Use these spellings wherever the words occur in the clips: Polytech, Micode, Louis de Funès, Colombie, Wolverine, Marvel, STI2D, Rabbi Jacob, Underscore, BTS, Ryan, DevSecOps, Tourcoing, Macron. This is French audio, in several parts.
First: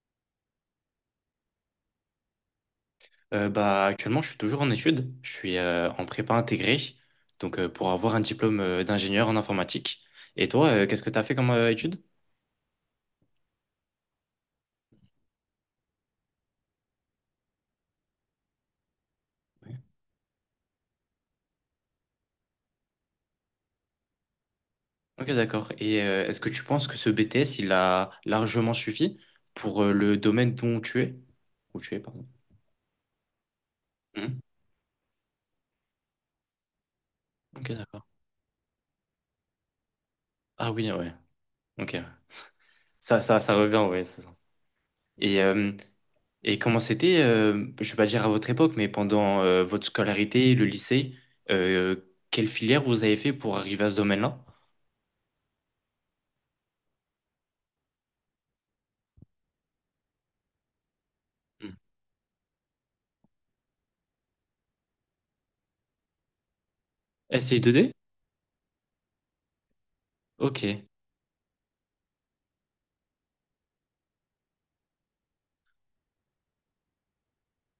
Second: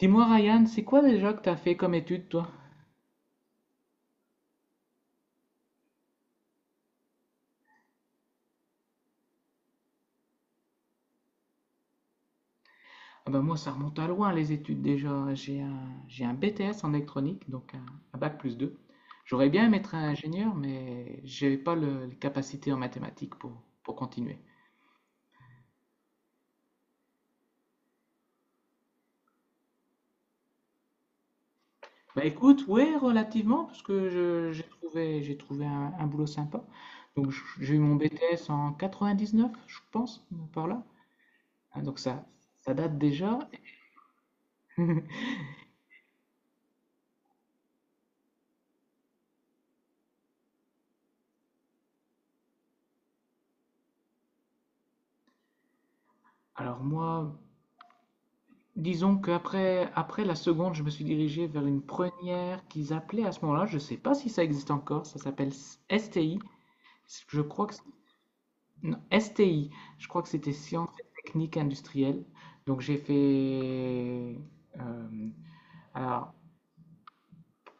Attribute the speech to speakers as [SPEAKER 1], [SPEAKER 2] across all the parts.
[SPEAKER 1] Dis-moi, Ryan, c'est quoi déjà que t'as fait comme études, toi?
[SPEAKER 2] Actuellement, je suis toujours en études. Je suis en prépa intégrée, pour avoir un diplôme d'ingénieur en informatique. Et toi, qu'est-ce que tu as fait comme études?
[SPEAKER 1] Ah ben moi, ça remonte à loin, les études déjà. J'ai un BTS en électronique, donc un bac plus 2. J'aurais bien aimé être ingénieur, mais j'avais pas les capacités en mathématiques pour continuer.
[SPEAKER 2] Ok, d'accord. Et est-ce que tu penses que ce BTS, il a largement suffi pour le domaine dont tu es? Où tu es, pardon.
[SPEAKER 1] Bah écoute, ouais, relativement, parce que
[SPEAKER 2] Hmm.
[SPEAKER 1] j'ai trouvé un boulot sympa. Donc
[SPEAKER 2] Ok,
[SPEAKER 1] j'ai eu mon
[SPEAKER 2] d'accord.
[SPEAKER 1] BTS en 99, je pense, par
[SPEAKER 2] Ah
[SPEAKER 1] là.
[SPEAKER 2] oui, ouais.
[SPEAKER 1] Hein,
[SPEAKER 2] Ok.
[SPEAKER 1] donc ça date
[SPEAKER 2] Ça,
[SPEAKER 1] déjà.
[SPEAKER 2] ça, ça revient, ouais, c'est ça. Et, euh, et comment c'était, je vais pas dire à votre époque, mais pendant votre scolarité, le lycée, euh, quelle filière vous avez fait pour arriver à ce domaine-là?
[SPEAKER 1] Alors moi, disons qu'après après la seconde, je me suis dirigé vers
[SPEAKER 2] Hmm.
[SPEAKER 1] une première qu'ils appelaient à ce moment-là. Je ne sais pas si ça existe encore. Ça s'appelle STI. Je crois que
[SPEAKER 2] STI2D?
[SPEAKER 1] non, STI. Je crois que c'était
[SPEAKER 2] Ok,
[SPEAKER 1] sciences et techniques industrielles. Donc j'ai fait euh, alors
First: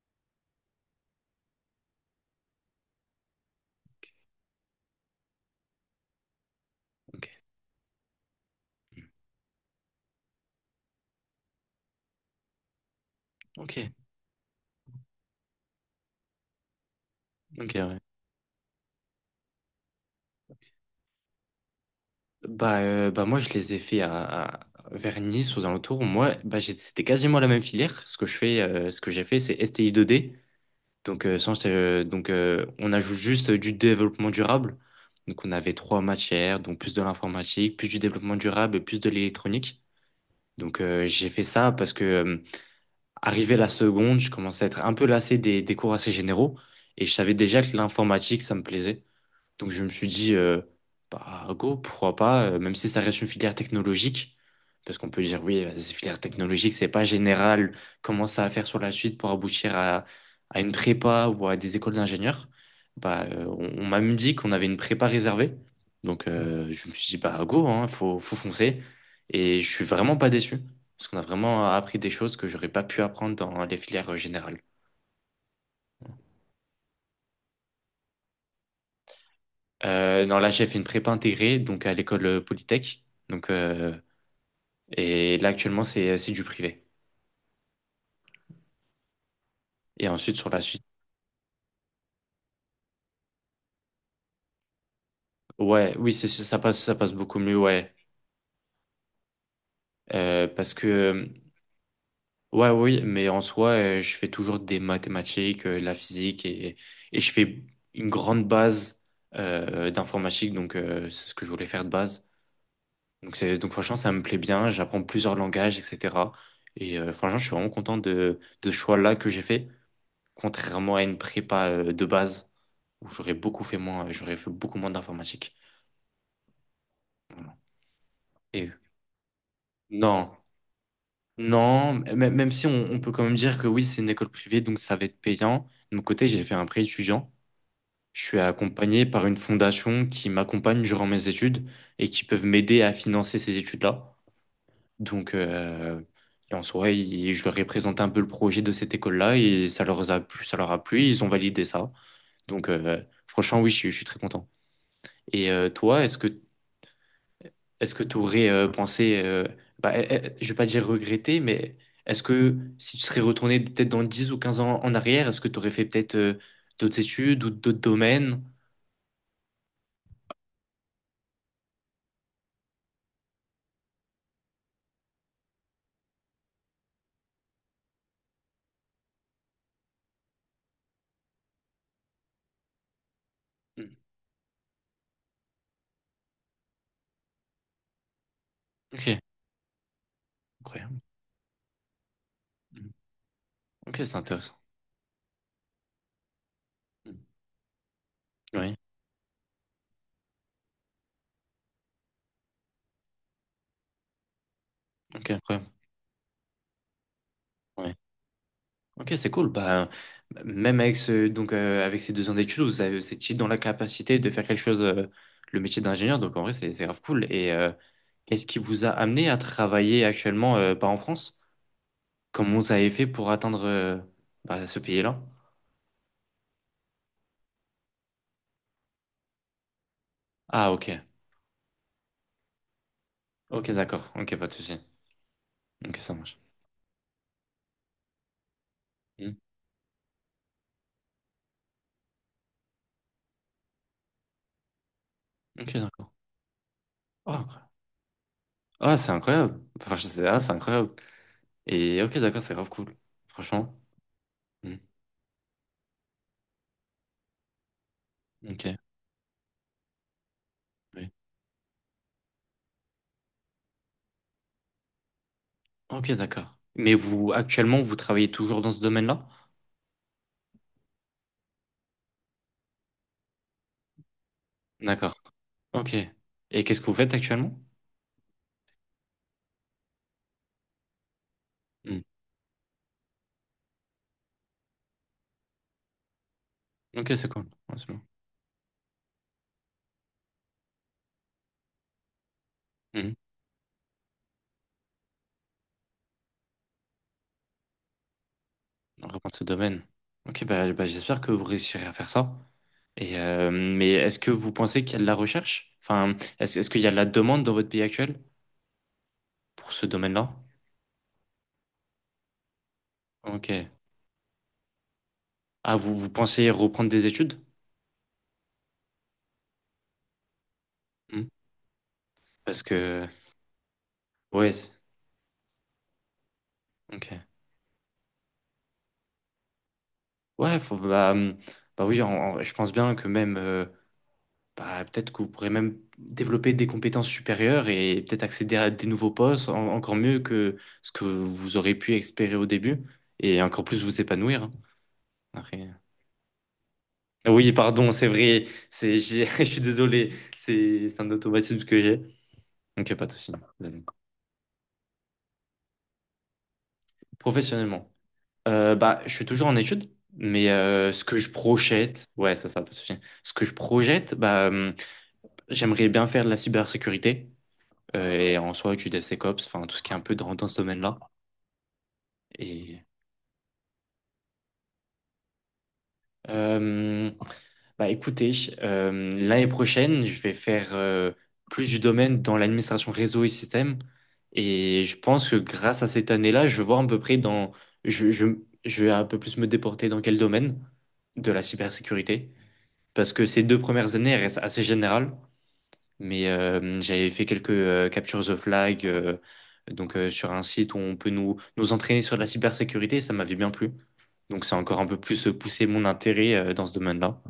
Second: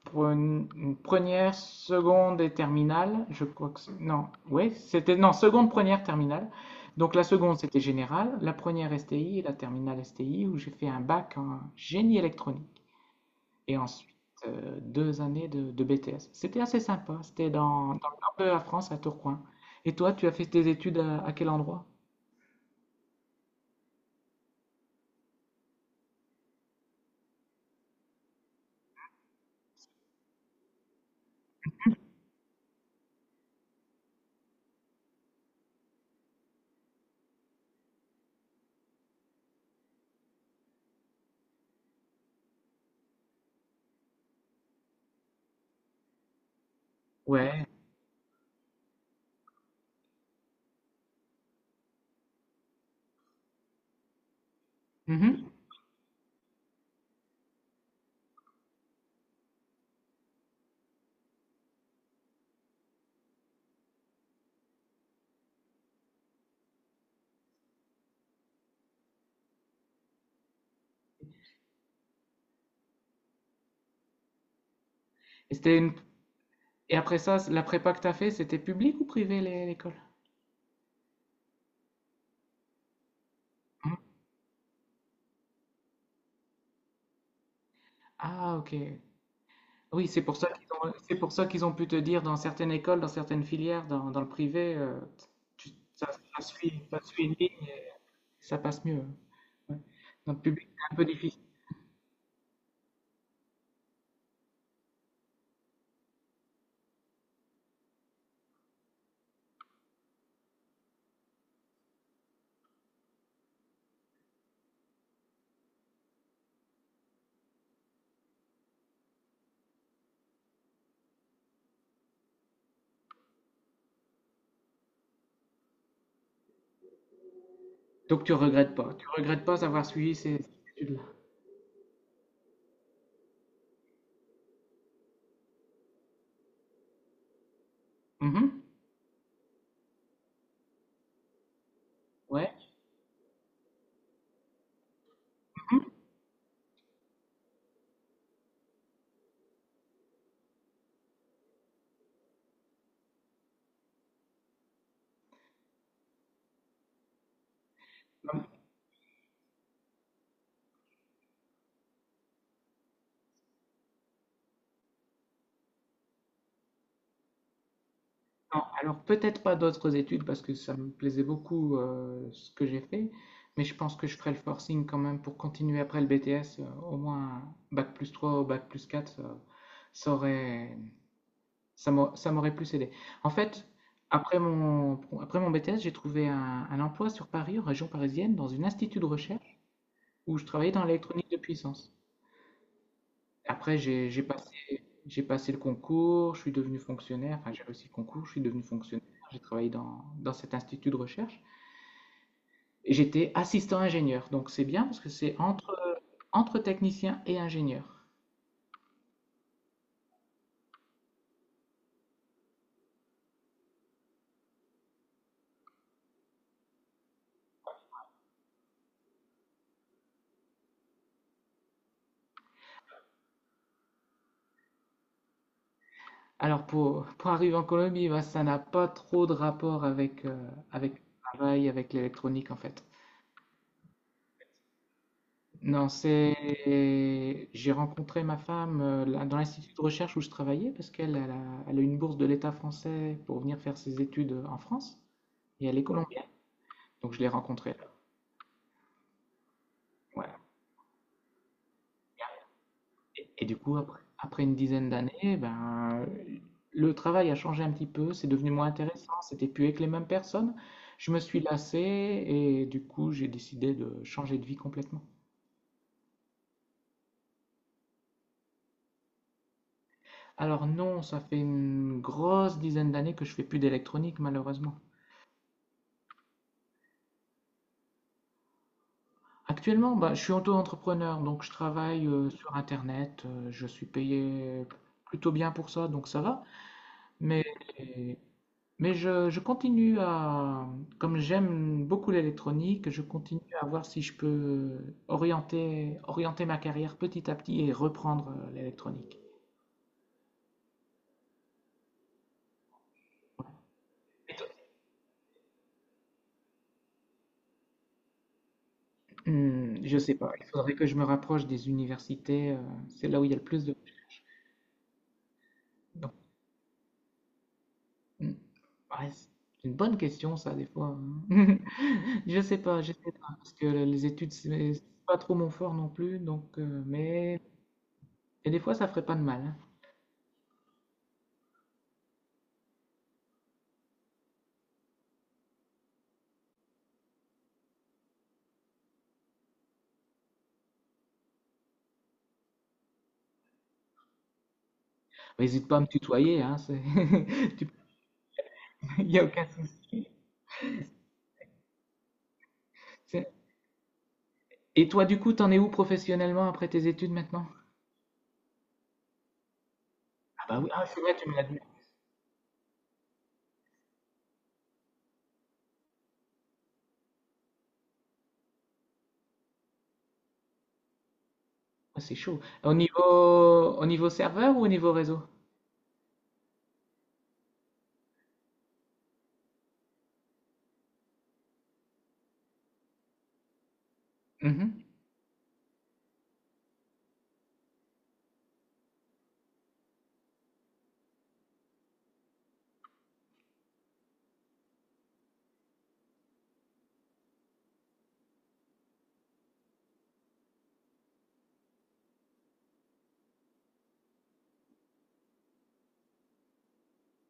[SPEAKER 1] pour une première, seconde et terminale. Je crois que non. Oui, c'était non seconde, première, terminale. Donc la
[SPEAKER 2] ok,
[SPEAKER 1] seconde c'était générale, la première STI et la terminale STI où j'ai fait un bac en génie électronique.
[SPEAKER 2] ok,
[SPEAKER 1] Et ensuite, deux années de BTS. C'était assez sympa. C'était
[SPEAKER 2] ok,
[SPEAKER 1] dans
[SPEAKER 2] ouais.
[SPEAKER 1] le nord de la France, à Tourcoing. Et toi, tu as fait tes études à quel endroit?
[SPEAKER 2] Bah moi, je les ai fait vers Nice, aux alentours. Moi, c'était quasiment la même filière. Ce que je fais, ce que j'ai fait, c'est STI2D. Donc, sans, donc on ajoute juste du développement durable. Donc, on avait trois matières, donc plus de l'informatique, plus du développement durable et plus de l'électronique. Donc, j'ai fait ça parce que, arrivé la seconde, je commençais à être un peu lassé des cours assez généraux. Et je savais déjà
[SPEAKER 1] Ouais.
[SPEAKER 2] que l'informatique, ça me plaisait. Donc je me suis dit, bah go, pourquoi pas, même si ça reste une filière technologique, parce qu'on peut dire,
[SPEAKER 1] Mhm.
[SPEAKER 2] oui, c'est filière technologique, c'est pas général, comment ça va faire sur la suite pour aboutir à une prépa ou à des écoles d'ingénieurs, on m'a même dit qu'on avait une prépa réservée. Donc je me suis dit, bah go, hein, faut foncer. Et je suis vraiment pas déçu, parce qu'on a vraiment appris des choses que j'aurais pas pu apprendre dans les filières générales.
[SPEAKER 1] Et, c'était une- et après ça, la prépa que tu as fait, c'était public ou privé l'école?
[SPEAKER 2] Non, là, j'ai fait une prépa intégrée, donc à l'école Polytech. Donc, euh,
[SPEAKER 1] Mhm.
[SPEAKER 2] Et là, actuellement, c'est du privé.
[SPEAKER 1] Ah, ok. Oui,
[SPEAKER 2] Et ensuite, sur la suite,
[SPEAKER 1] c'est pour ça qu'ils ont pu te dire dans certaines écoles, dans certaines filières, dans le privé, tu-
[SPEAKER 2] ouais,
[SPEAKER 1] ça,
[SPEAKER 2] oui, c'est
[SPEAKER 1] ça suit,
[SPEAKER 2] ça
[SPEAKER 1] ça
[SPEAKER 2] passe
[SPEAKER 1] suit une
[SPEAKER 2] beaucoup mieux,
[SPEAKER 1] ligne et
[SPEAKER 2] ouais.
[SPEAKER 1] ça passe mieux. Ouais. Dans le
[SPEAKER 2] Euh,
[SPEAKER 1] public,
[SPEAKER 2] parce que,
[SPEAKER 1] c'est un peu
[SPEAKER 2] euh,
[SPEAKER 1] difficile.
[SPEAKER 2] ouais, oui, mais en soi, je fais toujours des mathématiques, de la physique, et je fais une grande base d'informatique, donc c'est ce que je voulais faire de base. Donc franchement, ça me plaît bien, j'apprends plusieurs langages, etc. Et franchement, je suis vraiment content de ce choix-là que j'ai fait, contrairement à une prépa de base, où j'aurais fait beaucoup moins d'informatique.
[SPEAKER 1] Donc tu
[SPEAKER 2] Et
[SPEAKER 1] regrettes pas. Tu regrettes pas d'avoir suivi
[SPEAKER 2] Non,
[SPEAKER 1] ces études-là.
[SPEAKER 2] même si on peut quand même dire que oui, c'est une école privée, donc ça va être payant. De mon côté, j'ai fait un prêt étudiant. Je suis
[SPEAKER 1] Mmh.
[SPEAKER 2] accompagné par une fondation qui m'accompagne durant mes études et qui peuvent
[SPEAKER 1] Ouais.
[SPEAKER 2] m'aider à financer ces études-là. Donc,
[SPEAKER 1] Mmh.
[SPEAKER 2] euh, et en soi, je leur ai présenté un peu le projet de cette école-là et ça leur a plu, ça leur a plu, ils ont validé ça. Donc, euh, franchement, oui, je suis très content. Et toi, est-ce que tu
[SPEAKER 1] Non,
[SPEAKER 2] aurais pensé, je vais pas dire regretter, mais est-ce que si tu serais retourné peut-être dans 10 ou 15 ans en arrière, est-ce que tu aurais fait peut-être d'autres études ou d'autres domaines?
[SPEAKER 1] non, alors peut-être pas d'autres études parce que ça me plaisait beaucoup, ce que j'ai fait, mais je pense que je ferai le forcing quand même pour continuer après le BTS, au moins un bac bac+3 ou bac+4, ça aurait ça m'aurait plus aidé. En fait,
[SPEAKER 2] Mm.
[SPEAKER 1] après mon BTS, j'ai trouvé un emploi sur Paris, en région parisienne, dans une institut de
[SPEAKER 2] Ok,
[SPEAKER 1] recherche où je travaillais dans
[SPEAKER 2] incroyable.
[SPEAKER 1] l'électronique de puissance.
[SPEAKER 2] Mm.
[SPEAKER 1] Après,
[SPEAKER 2] Ok,
[SPEAKER 1] j'ai
[SPEAKER 2] c'est
[SPEAKER 1] j'ai
[SPEAKER 2] intéressant.
[SPEAKER 1] passé, j'ai passé le concours, je suis devenu
[SPEAKER 2] Mm.
[SPEAKER 1] fonctionnaire, enfin j'ai réussi le concours, je suis devenu
[SPEAKER 2] Oui,
[SPEAKER 1] fonctionnaire, j'ai travaillé dans cet institut de recherche et j'étais assistant ingénieur. Donc c'est bien parce que
[SPEAKER 2] ok,
[SPEAKER 1] c'est entre,
[SPEAKER 2] incroyable.
[SPEAKER 1] entre technicien et
[SPEAKER 2] Ouais.
[SPEAKER 1] ingénieur.
[SPEAKER 2] Ok, c'est cool. Bah, même avec ce, donc, avec ces 2 ans d'études, vous étiez dans la capacité de faire quelque chose, le métier d'ingénieur, donc en vrai, c'est grave cool. Et qu'est-ce qui vous a amené à travailler actuellement, pas en France? Comment vous avez fait pour atteindre bah, ce pays-là?
[SPEAKER 1] Alors pour arriver en Colombie, bah, ça n'a pas trop de rapport avec,
[SPEAKER 2] Ah, ok.
[SPEAKER 1] avec le travail, avec l'électronique en fait.
[SPEAKER 2] Ok, d'accord. Ok, pas de souci.
[SPEAKER 1] Non,
[SPEAKER 2] Ok, ça marche.
[SPEAKER 1] c'est. J'ai rencontré ma femme là,
[SPEAKER 2] Hmm.
[SPEAKER 1] dans l'institut de recherche où je travaillais parce qu'elle elle a une bourse de l'État français pour venir faire ses études en France. Et
[SPEAKER 2] Ok,
[SPEAKER 1] elle est
[SPEAKER 2] d'accord.
[SPEAKER 1] colombienne, donc je l'ai
[SPEAKER 2] Oh, incroyable.
[SPEAKER 1] rencontrée là.
[SPEAKER 2] Ah, c'est incroyable. Enfin, je sais,
[SPEAKER 1] Ouais.
[SPEAKER 2] ah, c'est incroyable. Et ok, d'accord, c'est grave cool.
[SPEAKER 1] Et du coup,
[SPEAKER 2] Franchement.
[SPEAKER 1] après une
[SPEAKER 2] Hmm.
[SPEAKER 1] dizaine d'années, ben, le travail a changé un petit peu, c'est devenu
[SPEAKER 2] Ok,
[SPEAKER 1] moins intéressant, c'était plus avec les mêmes personnes.
[SPEAKER 2] oui.
[SPEAKER 1] Je me suis lassé et du coup, j'ai décidé de changer de vie complètement.
[SPEAKER 2] Ok, d'accord. Mais vous, actuellement, vous travaillez toujours dans ce domaine-là?
[SPEAKER 1] Alors non, ça fait une grosse dizaine d'années que je fais plus d'électronique, malheureusement.
[SPEAKER 2] D'accord. Ok. Et qu'est-ce que vous faites actuellement?
[SPEAKER 1] Actuellement, bah, je suis auto-entrepreneur, donc je
[SPEAKER 2] Hmm.
[SPEAKER 1] travaille sur Internet, je suis payé plutôt bien pour ça, donc ça va.
[SPEAKER 2] Ok, c'est cool.
[SPEAKER 1] Mais,
[SPEAKER 2] Ouais, c'est bon.
[SPEAKER 1] mais je continue à, comme j'aime beaucoup l'électronique, je
[SPEAKER 2] Hmm.
[SPEAKER 1] continue à voir si je peux orienter ma carrière petit à petit et reprendre
[SPEAKER 2] On
[SPEAKER 1] l'électronique.
[SPEAKER 2] reprend ce domaine. Ok, bah, j'espère que vous réussirez à faire ça. Et mais est-ce que vous pensez qu'il y a de la recherche? Enfin, est-ce qu'il y a de la demande dans votre pays actuel pour ce
[SPEAKER 1] Je sais
[SPEAKER 2] domaine-là?
[SPEAKER 1] pas, il faudrait que je me rapproche des universités, c'est là où il y a le plus
[SPEAKER 2] Ok.
[SPEAKER 1] de...
[SPEAKER 2] Ah, vous
[SPEAKER 1] Donc,
[SPEAKER 2] pensez reprendre des études?
[SPEAKER 1] hmm, ouais, c'est une bonne question ça des fois.
[SPEAKER 2] Hmm.
[SPEAKER 1] Hein.
[SPEAKER 2] Parce
[SPEAKER 1] Je
[SPEAKER 2] que...
[SPEAKER 1] sais pas, parce que les études
[SPEAKER 2] Ouais,
[SPEAKER 1] c'est pas trop mon fort non plus, donc,
[SPEAKER 2] ok.
[SPEAKER 1] mais... Et des fois ça ferait pas de mal. Hein.
[SPEAKER 2] Ouais, faut- bah, hum, bah oui, je pense bien que même... bah, peut-être que vous pourrez même développer des compétences supérieures et peut-être accéder à des nouveaux postes, encore mieux que ce que vous aurez pu espérer au début, et encore plus vous épanouir, hein.
[SPEAKER 1] Hésite
[SPEAKER 2] Après,
[SPEAKER 1] pas à me tutoyer, hein, c'est...
[SPEAKER 2] oui,
[SPEAKER 1] tu-
[SPEAKER 2] pardon, c'est vrai.
[SPEAKER 1] il n'y a
[SPEAKER 2] Je
[SPEAKER 1] aucun
[SPEAKER 2] suis
[SPEAKER 1] souci.
[SPEAKER 2] désolé. C'est un automatisme que j'ai. Donc, pas de souci.
[SPEAKER 1] C'est-
[SPEAKER 2] Désolé.
[SPEAKER 1] Et toi, du coup, t'en es où professionnellement après tes études maintenant?
[SPEAKER 2] Professionnellement, bah, je suis toujours en études,
[SPEAKER 1] Ah
[SPEAKER 2] mais
[SPEAKER 1] bah oui, ah, c'est
[SPEAKER 2] ce
[SPEAKER 1] vrai,
[SPEAKER 2] que
[SPEAKER 1] tu
[SPEAKER 2] je
[SPEAKER 1] me l'as dit.
[SPEAKER 2] projette, ouais, pas de souci. Ce que je projette, j'aimerais bien faire de la cybersécurité et en soi du DevSecOps, enfin tout ce qui est un peu dans ce domaine-là.
[SPEAKER 1] Ah, c'est chaud. Au
[SPEAKER 2] Et
[SPEAKER 1] niveau, serveur ou au niveau réseau?
[SPEAKER 2] euh, bah écoutez, l'année prochaine, je vais faire plus du domaine dans l'administration réseau et système. Et
[SPEAKER 1] Mhm.
[SPEAKER 2] je pense que grâce à cette année-là, je vais voir à peu près dans... Je, je, je vais un peu plus me déporter dans quel domaine de la cybersécurité. Parce que ces deux premières années, elles restent assez générales. Mais j'avais fait quelques captures the flag, sur un site où on peut nous entraîner sur la cybersécurité. Ça m'avait bien plu. Donc ça a encore un peu plus poussé mon intérêt dans ce domaine-là.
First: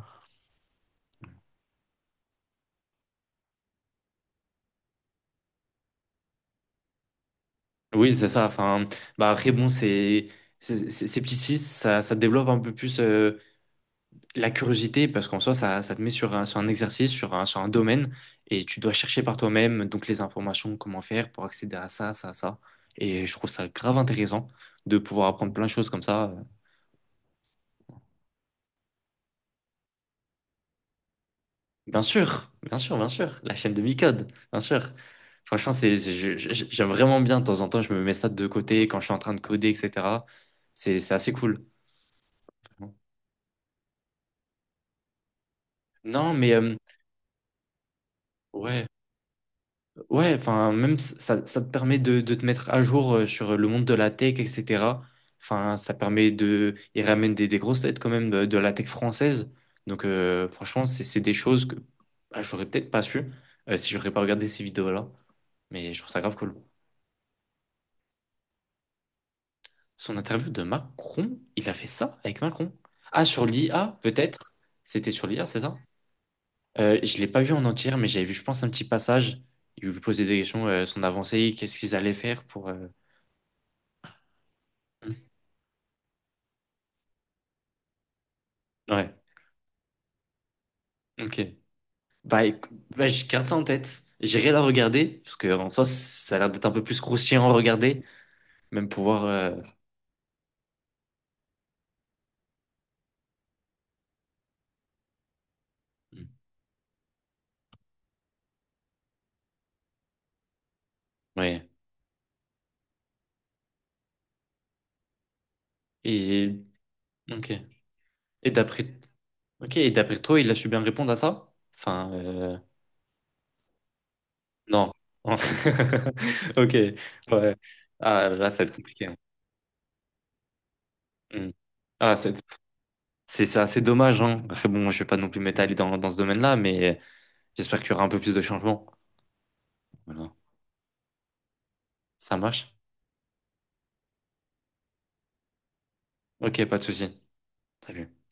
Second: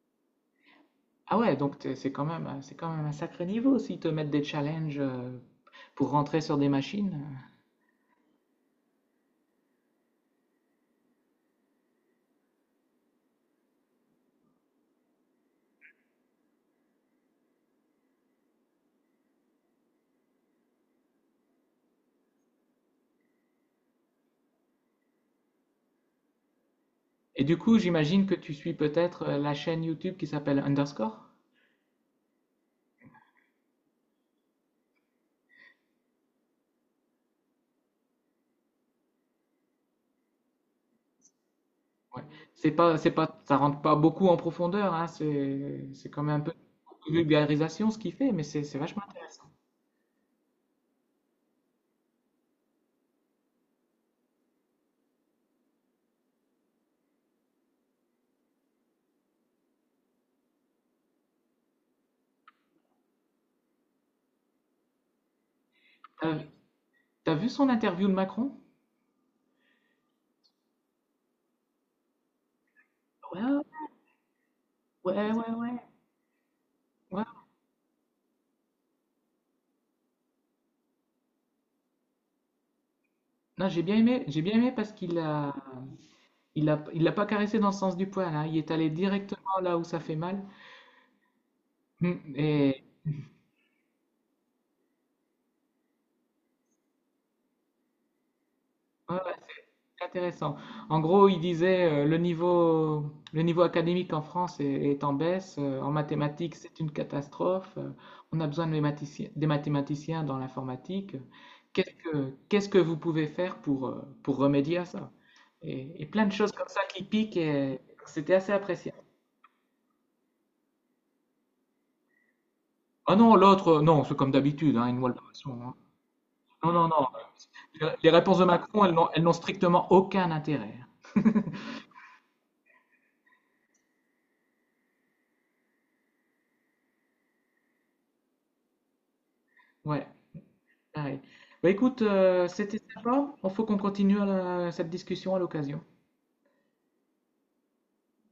[SPEAKER 1] Ah ouais, donc c'est quand même, un sacré niveau s'ils te mettent des challenges pour rentrer sur des machines.
[SPEAKER 2] Oui, c'est ça. Enfin, bah après, ces petits six, ça développe un peu plus la curiosité parce qu'en soi, ça te met sur un exercice, sur un domaine et tu dois chercher par toi-même donc les informations, comment faire pour accéder à ça. Et je trouve ça grave intéressant de pouvoir apprendre plein de choses comme ça.
[SPEAKER 1] Et du coup, j'imagine que tu suis peut-être la chaîne YouTube qui s'appelle Underscore?
[SPEAKER 2] Bien sûr, bien sûr, bien sûr. La chaîne de Micode, bien sûr. Franchement, j'aime vraiment bien. De temps en temps, je me mets ça de côté quand je suis en train de coder, etc. C'est assez cool.
[SPEAKER 1] Ouais. C'est pas, ça rentre pas beaucoup en profondeur, hein, c'est quand
[SPEAKER 2] Non,
[SPEAKER 1] même un
[SPEAKER 2] mais
[SPEAKER 1] peu de vulgarisation ce qu'il fait, mais c'est
[SPEAKER 2] ouais.
[SPEAKER 1] vachement intéressant.
[SPEAKER 2] Ouais, enfin, même ça te permet de te mettre à jour sur le monde de la tech, etc. Enfin, ça permet de. Il ramène des grosses têtes quand même de la tech française. Donc, franchement, c'est des choses que bah, j'aurais peut-être pas su si j'aurais pas regardé ces vidéos-là. Mais je trouve ça grave
[SPEAKER 1] T'as,
[SPEAKER 2] cool.
[SPEAKER 1] t'as vu son interview de Macron?
[SPEAKER 2] Son interview de Macron, il a fait ça avec Macron. Ah, sur
[SPEAKER 1] Ouais,
[SPEAKER 2] l'IA, peut-être. C'était
[SPEAKER 1] ouais,
[SPEAKER 2] sur l'IA,
[SPEAKER 1] ouais,
[SPEAKER 2] c'est ça?
[SPEAKER 1] ouais.
[SPEAKER 2] Je
[SPEAKER 1] Ouais.
[SPEAKER 2] l'ai pas vu en entière, mais j'avais vu, je pense, un petit passage. Il lui posait des questions, son avancée, qu'est-ce qu'ils allaient faire pour.
[SPEAKER 1] Non, j'ai bien aimé parce qu'il l'a pas caressé dans le sens du poil, hein, il est allé
[SPEAKER 2] Ouais.
[SPEAKER 1] directement là où ça fait mal.
[SPEAKER 2] Ok. Bah, éc-
[SPEAKER 1] Et
[SPEAKER 2] bah, je garde ça en tête. J'irai la regarder, parce que en soi, ça a l'air d'être un peu plus croustillant à regarder, même
[SPEAKER 1] ouais,
[SPEAKER 2] pouvoir.
[SPEAKER 1] ouais, c'est intéressant. En gros, il disait le niveau académique en France est en baisse. En mathématiques, c'est une catastrophe. On a besoin de mathématiciens, des mathématiciens dans l'informatique.
[SPEAKER 2] Ouais.
[SPEAKER 1] Qu'est-ce que vous pouvez faire pour remédier à ça? Et plein de choses
[SPEAKER 2] Et.
[SPEAKER 1] comme ça qui piquent
[SPEAKER 2] Ok.
[SPEAKER 1] et c'était
[SPEAKER 2] Et
[SPEAKER 1] assez appréciable.
[SPEAKER 2] d'après. Ok, et d'après toi, il a su bien répondre à ça?
[SPEAKER 1] Ah non, l'autre, non, c'est comme d'habitude, hein,
[SPEAKER 2] Non.
[SPEAKER 1] une voile de maçon, hein. Non,
[SPEAKER 2] Ok,
[SPEAKER 1] non, non.
[SPEAKER 2] ouais.
[SPEAKER 1] Les
[SPEAKER 2] Ah,
[SPEAKER 1] réponses de
[SPEAKER 2] là, ça va être
[SPEAKER 1] Macron, elles
[SPEAKER 2] compliqué,
[SPEAKER 1] n'ont
[SPEAKER 2] hein.
[SPEAKER 1] elles n'ont strictement aucun intérêt.
[SPEAKER 2] Hmm. Ah, c'est assez dommage, hein. Après, bon, je vais pas non plus m'étaler dans ce domaine-là, mais j'espère qu'il y aura un peu plus de changements.
[SPEAKER 1] Ouais.
[SPEAKER 2] Voilà.
[SPEAKER 1] Ah oui. Bah, écoute,
[SPEAKER 2] Ça marche?
[SPEAKER 1] c'était sympa. Il faut qu'on continue cette discussion à l'occasion.
[SPEAKER 2] Ok, pas de souci. Salut.